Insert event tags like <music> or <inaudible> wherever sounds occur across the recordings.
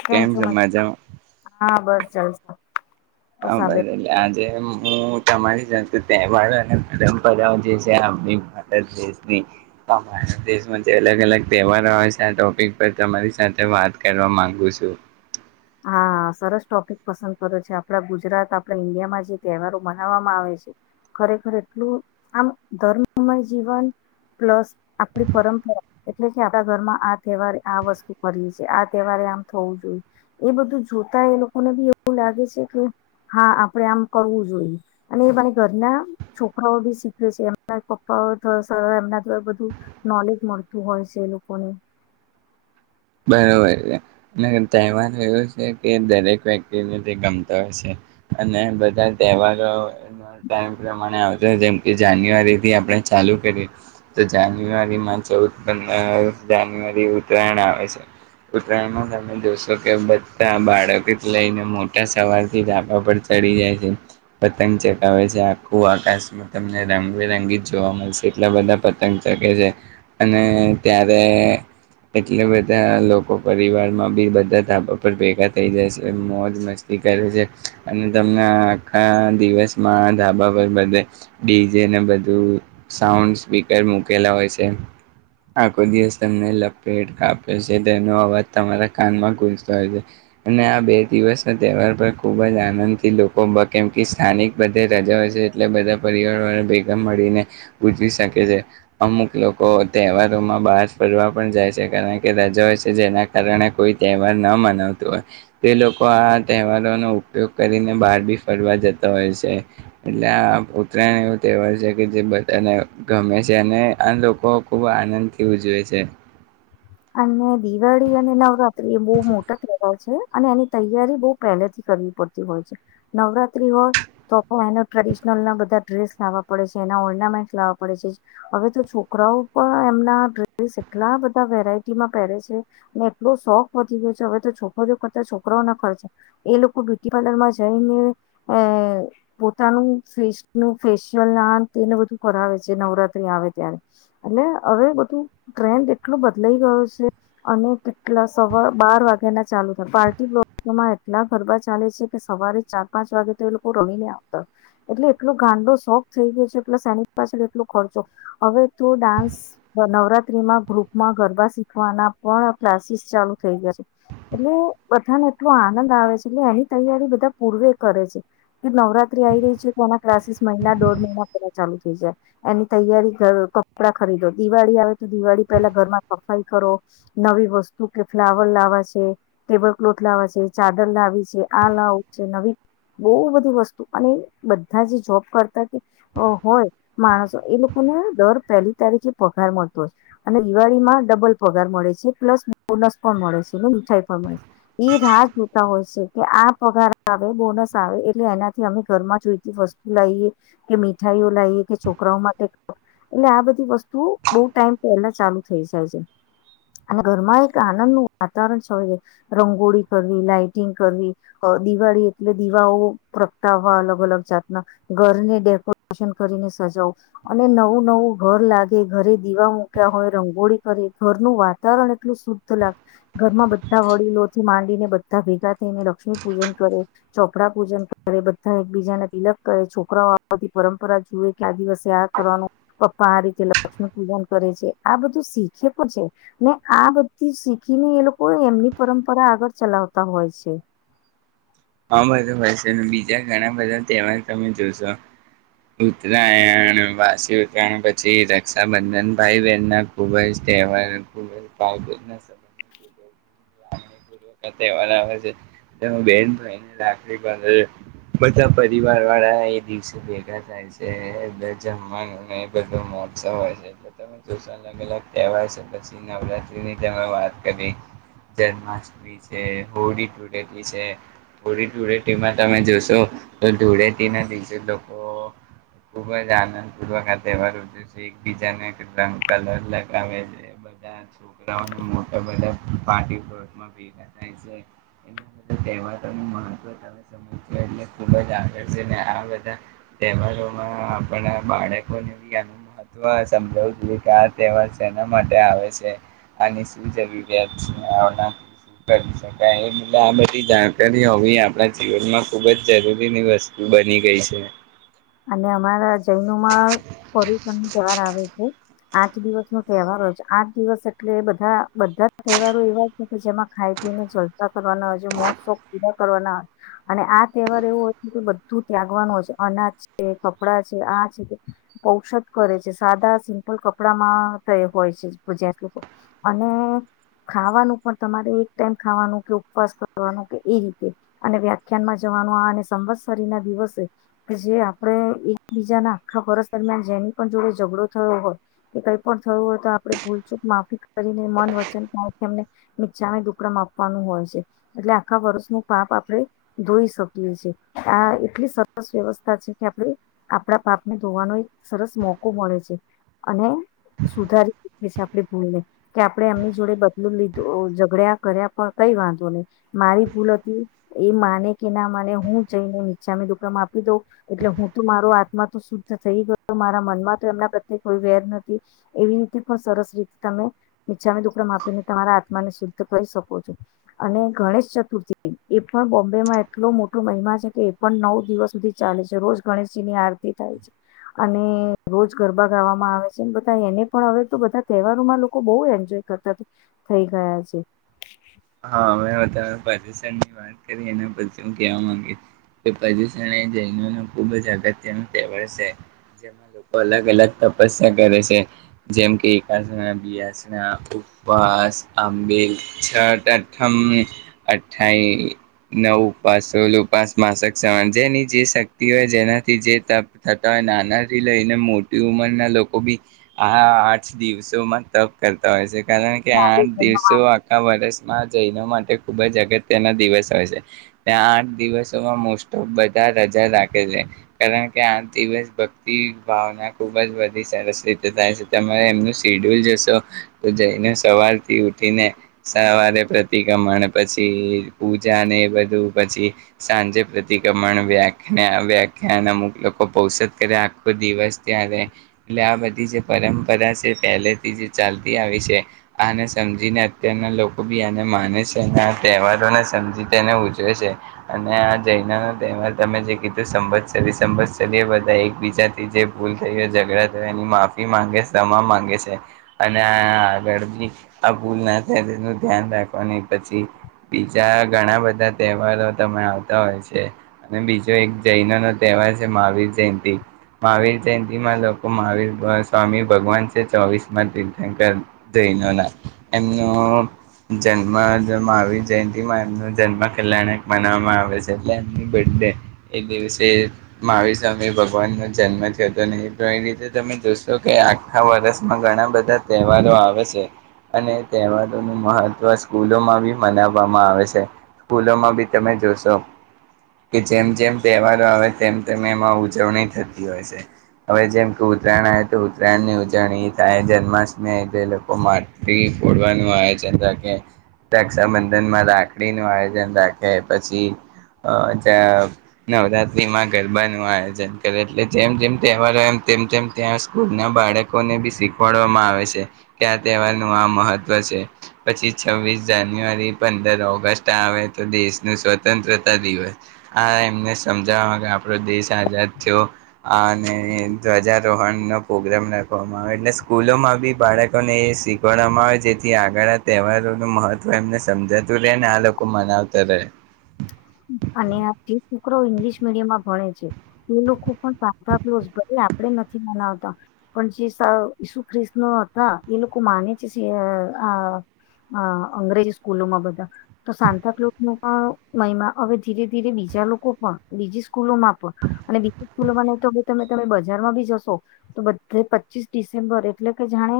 કેમ છું મજ, હા બસ. જલસા. હ બસ આ બે ભઈ રજ આજે એમ હું તમારી સાથે તહેવારો અને પરંપરાઓ જે છે આપની ભારત દેશની ભારત દેશમાં જે અલગ અલગ તહેવારો આવે છે આ ટોપિક પર તમારી સાથે વાત કરવા માંગુ છું. હા સરસ ટોપિક પસંદ કર્યો છે. આપડા ગુજરાત આપણા ઈન્ડિયામાં જે તહેવારો મનાવવામાં આવે છે ખરેખર એટલું આમ ધર્મમય જીવન પ્લસ આપણી પરંપરા એટલે કે આપડા ઘરમાં આ તહેવારે આ વસ્તુ કરીએ છે, આ તહેવારે આમ થવું જોઈએ. એ બધું જોતા એ લોકોને બી એવું લાગે છે કે હા આપડે આમ કરવું જોઈએ અને એ બાન ઘરના છોકરાઓ બી શીખે છે. એમના પપ્પાઓ એમના દ્વા બધું નોલેજ મળતું હોય છે એ લોકોને. બરોબર અને તહેવારો એવ છે કે દરેક વ્યક્તિને તે ગમતા હોય છે અને બધા તહેવારો ટાઇમ પ્રમાણે આવતા જેમ કે જાન્યુઆરીથી આપણે ચાલુ કરી તો જાન્યુઆરીમાં ચૌદ પંદર જાન્યુઆરી ઉત્તરાયણ આવે છે ઉતરાયણમાં તમે જોશો કે બધા બાળક લઈને મોટા સવાર થી ડાકાા પર ચડી જાય છે પતંગ ચગાવે છે આખું આકાશમાં તમને રંગબેરંગી જોવા મળશે એટલા બધા પતંગ ચગ છે અને ત્યારે એટ બ તયા લોકો પરિવારમાં બી બધા ધાબા પર ભેગા થઈ જાય છે મોજ મસ્તી કરે છે અને તમને આખા દિવસમાં ધાબા પર બધે ડીજેને બધું સાઉન્ડ સ્પીકર મૂકેલા હોય છે આખો દિવસ તમને લપેટ કાપ પેસે તેનો અવાજ તમારા કાનમાં ગૂજતો હોય છે અને આ બે દિવસ ના તહેવાર પર ખૂબ જ આનંદથી લોકો કેમ કે સ્થાનિક બધે રજા હોય છે એટલે બધા પરિવાર ભેગા મળીને ઉજવી શકે છે અમુક લોકો તહેવારોમાં બહાર ફરવા પણ જાય છે કારણ રજા હોય છે જેના કારણે કોઈ તહેવાર ન મનાવતો હોય તે લોકો આ તહેવારોનો ઉપયોગ કરીને બહાર બી ફરવા જતા હોય છે એટલે આ ઉત્તરાયણ એવો તહેવાર છે કે જે બધાને ગમે છે અને આ લોકો ખૂબ આનંદથી ઉજવે છે અમને દીવાળી અને નવ ટ્રી એ બો મોટા તહેવાર છે. અને એની તૈયારી બો પહેલેથી કરવી પડતી હોય છે નવરાત્રી હોય તો પણ એને ટ્રેડિશનલ ના બધા ડ્રેસ લાવવા પડે છે એના ઓર્નામેન્ટ લાવવા પડે છે હવે તો છોકરાઓ પણ એમના ડ્રેસ એટલા બધા વેરાય ટીમાં પહેરે છે ને એટલો શોખ વધી ગયો છે હવે તો છોકરી કરતા છોકરાઓ ના ખર્ચા એ લોકો બ્યુટી પાર્લરમાં જઈને એ પોતાનું ફેસનુ ફેશિયલ ના તેને બધું કરાવે છે નવરાત્રી આવે ત્યારે એટલે હવે બધું ટ્રેન્ડ એટલું બદલાઈ છે અને કેટલા સવા બાર વાગે ના ચાલુ થાય પાર્ટી બ્લોકમાં એટલા ગરબા ચાલે છે કે સવારે ચાર પાંચ વાગે તો એ લોકો રમીને આવતા હો એટલે એટલો ગાંડો શોખ થઈ ગયો છે પ્લસ એની પાછળ એટલો ખર્ચો હવે તો ડાન્સ નવરાત્રીમાં ગ્રુપમાં ગરબા શીખવાના પણ ક્લાસીસ ચાલુ થઈ ગયા છે એટલે બધાને એટલો આનંદ આવે છે એટલે એની તૈયારી બધા પૂર્વે કરે છે કે નવરાત્રી આવી રહી છે તો એના ક્લાસીસ મહિના દોઢ મહિના પેલા ચાલુ થઈ જાય એની તૈયારી કપડાં ખરીદો દિવાળી આવે તો દિવાળી પેલા ઘરમાં સફાઈ કરો નવી વસ્તુ કે ફ્લાવર લાવા છે ટેબલ ક્લોથ લાવા છે ચાદર લાવી છે આ લાવ છે નવી બો બધી વસ્તુ અને બધા જે જોબ કરતા કે હોય માણસો એ લોકોને દર પહેલી તારીખે પગાર મળતો હોય અને દિવાળીમાં ડબલ પગાર મળે છે પ્લસ બોનસ પણ મળે છે ને મીઠાઈ પણ મળે છે એ રાહ જોતા હોય છે કે આ પગાર આવે બોનસ આવે એટલે એનાથી અમે ઘરમાં જોઈતી વસ્તુ લાઈએ કે મીઠાઈઓ લાઈએ કે છોકરાઓ માટે એટલે આ બધી વસ્તુ બો ટાઈમ પહેલા ચાલુ થઈ જાય છે. અને ઘરમાં એક આનંદનુ વાતાવરણ છવાઈ જાય રંગોળી કરવી લાાઈટિંગ કરવી દિવાળી એટલે દીવાઓ પ્રગટાવવા અલગ અલગ જાતના ઘરને ડેકોરેશન કરીને સજાવું અને નવું નવું ઘર લાગે ઘરે દીવા મૂક્યા હોય રંગોળી કરે ઘરનું વાતાવરણ એટલું શુદ્ધ લાગે ઘરમાં બધા વડીલોથી માંડીને બધા ભેગા થઈને લક્ષ્મી પૂજન કરે ચોપડા પૂજન કરે બધા એકબીજાને તિલક કરે છોકરાઓ આવથી પરંપરા જુએ કે આ દિવસે આ કરવાનું પપ્પા આ રીતે લક્ષ્મી પૂજન કરે છે આ બધું શી ખયે પણ છે ને આ બધી શીખીને એ લોકો એમની પરંપરા આગળ ચલાવતા હોય છે. હા બધું <unintelligible> છે બીજા ઘણા બધા તહેવાર તમે જોશો ઉતરાયણ વાસી ઉતરાયણ પછી રક્ષાબંધન ભાઈ બહેન ના ખૂબ જ તહેવાર <unintelligible> તહેવાર આવે છે તેમા બેન ભાઈને રાખડી બાંધ છે બધા પરિવાર વાળા એ દિવસે ભેગા થાય છે જમવા એ બધો મહોત્સવ હોય છે અલગ અલગ તહેવાર છે પછી નવરાત્રીની તમે વાત કરી જન્માષ્ટમી છે હોળી ધૂળેટી છે હોળી ધૂળેટીમાં તમે જોશો તો ધૂળેટીના દિવસે લોકો ખૂબ જ આનંદપૂર્વક આ તહેવાર ઉજવે છે એકબીજાને રંગ કલર લગાવે છે બધા છોકરાઓને મોટા બધા પાટી <inaudible> <unintelligible> આ બધી જાણકારી હોવી આપણા જીવનમાં ખુબ જ જરૂરીની વસ્તુ બની ગઈ છે. અને અમારા જૈનમાં પર્યટન નો તહેવાર આવે છે આઠ દિવસ નો તહેવાર હોય છે આઠ દિવસ એટલે બધા બધા તહેવારો એવા છે કે જેમાં ખાઈ પીને જલસા કરવાના હોય છે મોજસોખ પૂરા કરવાના હોય અને આ તહેવાર એવો હોય છે કે બધું ત્યાગવાનું હોય છે અનાજ કપડા છે આ છે ઔષધ કરે છે સાદા સિમ્પલ કપડામાં હોય છે જે લોકો અને ખાવાનું પણ તમારે એક ટાઈમ ખાવાનું કે ઉપવાસ કરવાનું કે એ રીતે અને વ્યાખ્યાનમાં જવાનું આ અને સંવત્સરી ના દિવસે કે જે આપણે એકબીજાના આખા વર્ષ દરમિયાન જેની પણ જોડે ઝઘડો થયો હોય કે કઈ પણ થયું હોય તો આપણે ભૂલચૂક માફી કરીને મન વચન એમને નીચામે દુકડામાં આપવાનું હોય છે એટલે આખા વર્ષનું પાપ આપણે ધોઈ શકીએ છે આ એટલી સરસ વ્યવસ્થા છે. કે આપણે આપડા પાપને ધોવાનો એક સરસ મોકો મળે છે અને સુધારી શકીએ છે આપણી ભૂલને કે આપણે એમની જોડે બદલું લીધું ઝઘડ્યા કર્યા પણ કઈ વાંધો નહી મારી ભૂલ હતી એ માને કે ના માને હું જઈને નીચામે દુકમાં આપી દઉં એટલે હું તો મારો આત્મા તો શુદ્ધ થઈ ગયો મારા મનમાં તો એમના પ્રત્યે કોઈ વેર નથી એવી રીતે પણ સરસ રીતે તમે ઈચ્છા દુકડમ આપીને તમારા આત્માને શુદ્ધ કરી શકો છો અને ગણેશ ચતુર્થી એ પણ બોમ્બેમાં એટલો મોટો મહિમા છે કે એ પણ નવ દિવસ સુધી ચાલે છે. રોજ ગણેશજીની આરતી થાય છે અને રોજ ગરબા ગાવામાં આવે છે બધા એને પણ હવે તો બધા તહેવારોમાં લોકો બોવ એન્જોય કરતા થઈ ગયા છે હા પ્રદૂષણની વાત કરી એના પછી હું કહેવા માંગીશ કે પ્રદૂષણ એ જૈનો ન ખુબ જ અગત્ય ન તહેવાર છે જેમાં લોકો અલગ અલગ તપસ્યા કરે છે જેમ કે એકાસના બીઆસના ઉપવાસ આંબેલ છઠ અઠમ અઠાઈ નવ ઉપાસ સોળ ઉપાસ માસક સણ જેની જે શક્તિ હોય જેનાથી જે તપ થતા હોય નાના થી લઈને મોટી ઉંમરના લોકો બી આ આઠ દિવસોમાં તપ કરતા હોય છે. કારણ કે છે આઠ દિવસો આખ વરસ જ માટે ખુબ જ અગત્યના દિવસ હોય છે ત્યાં આઠ દિવસોમાં મોસ્ટ ઓફ બધા રજા રાખે છે કારણ કે આઠ દિવસ ભક્તિ ભાવના ખુબ જ બધી સરસ રીતે થાય છે તમે એમનું શીડ્યુલ જશો તો જઈન સવારથી ઉઠીને પ્રતિકમણ પછી પૂજા ને એ બધું પછી સાંજે પ્રતિક્રમણ વ્યાખ્યા વ્યાખ્યાન અમુક લોકો પોષત કરે આખો દિવસ ત્યારે એટલે આ બધી જે પરંપરા છે પહેલેથી જે ચાલતી આવી છે આને સમજીને અત્યારના લો કો બી આને માને છે અને આ તહેવારોને સમજી તેને ઉજવે છે અને આ જઈનાનો તહેવાર તમે જે કીધું સંભસરી સંભતસરી એ બધા એકબીજાથી જે ભૂલ થઈ હો ઝઘડા થયો એની માફી માંગે સમા માંગે છે અને આ આગળ બી આ ભૂલ ના થાય તેનું ધ્યાન રાખવાની પછી બીજા ઘણા બધા તહેવારો તમે આવતા હોય છે અને બીજો એક જૈનો નો તહેવાર છે મહાવીર જયંતિ મહાવીર જયંતિમાં લોકો મહાવીર સ્વામી ભગવાન છે ચોવીસ માં તીર્થંકર જૈનોના એમનો જન્મ મહાવીર જયંતિમાં એમનો જન્મ કલ્યાણક મનાવામાં આવે છે એટલે એમની બર્થડે એ દિવસે મહાવીર સ્વામી ભગવાનનો જન્મ થયો હતો એ એ રીતે તમે જોશો કે આખા વર્ષમાં ઘણા બધા તહેવારો આવે છે અને તહેવારોનું મહ ત્વ સ્કૂલોમાં બી મનાવવામાં આવે છે સ્કૂલોમાં બી તમે જોશો કે જેમ જેમ તહેવારો આવે તેમ તેમ એમાં ઉજવણી થતી હોય છે હવે જેમ કે ઉત્તરાયણ આવે તો ઉત્તરાયણની ઉજવણી થાય જન્માષ્ટમી આવે એ લોકો માતલી ફોડવાનું આયોજન ખે રક્ષાબંધનમાં રાખડી નું આયોજન રાખે પછી અ જા નવરાત્રીમાં ગરબા નું આયોજન કરે એટલે જેમ જેમ તહેવાર એમ તેમ તેમ ત્યાં સ્કૂલ ના બાળકોને બી શીખવાડવામાં આવે છે કે આ તહેવાર નું આ મહત્વ છે પછી છવ્વીસ જાન્યુઆરી પંદર ઓગસ્ટ આવે તો દેશનું સ્વતંત્રતા દિવસ આ એમને સમજાવવામાં આપણો દેશ આઝાદ થયો અને ધ્વજારોહણનો પ્રોગ્રામ રાખવામાં આવે એટલે સ્કૂલોમાં બી બાળકોને એ શીખડવામાં આવે જેથી આગળ તહેવારો નું મહત્વ એમને સમજાતું રહેે ને આ લોકો મનાવતા રહે અને જે છોકરા ઇંગ્લિશ મીડિયમમાં ભણે છે એ લોકો પણ સાતા કલુઝ ભલે આપડ નથી માનાવતા પણ જે અ ઈસુ ખ્રિસનો હતા એ લોકો માને છે આ આ અંગ્રેજી સ્કૂલોમાં બધા તો સાતા કલુઝ ન પણ મહમા હવે ધીરે ધીરે બીજા લોકો પણ બીજી સ્કૂલોમાં પણ અને કૂલવાના હોય તો તમે તમે બજારમાં ભી જશો તો બધે પચીસ ડિસેમ્બર એટલે કે જાણે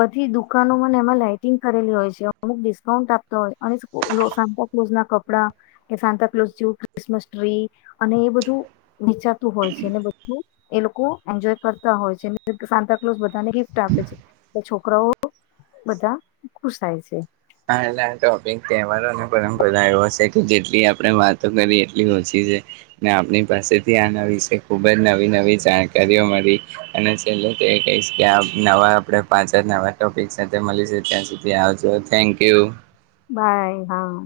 બધી દુકાનોમાંને એમાં લાાઈટિંગ કરેલી હોય છે અમુક ડિસ્કાઉન્ટ આપતા હોય અને સાતાક્લુઝ ના કપડા કે સાતાક્લુઝ ક્રિસમસ ટ્રી અને એ બધું વિચાતું હોય છે ને બધું એ લોકો એન્જોય કરતા હોય છે સાતા કલોઝ ધાને ગિફ્ટ આપે છે છો છોકરાઓ બધા ખુસાય છે. હ એટલે ટોપિક તહેવારો અને પરંપરા એવો છે કે જેટલી આપડે વાતો કરી એટલી ઓછી છે. ને આપડી પાસેથી આના વિશે ખુબ જ નવી-નવી જાણકારીઓ મળી. અને છેલ્લે તો એ કહીશ કે આ નવા આપડે પાછા નવા ટોપિક સાથે મલીશું ત્યાં સુધી આવજો. Thank you. બાય હા.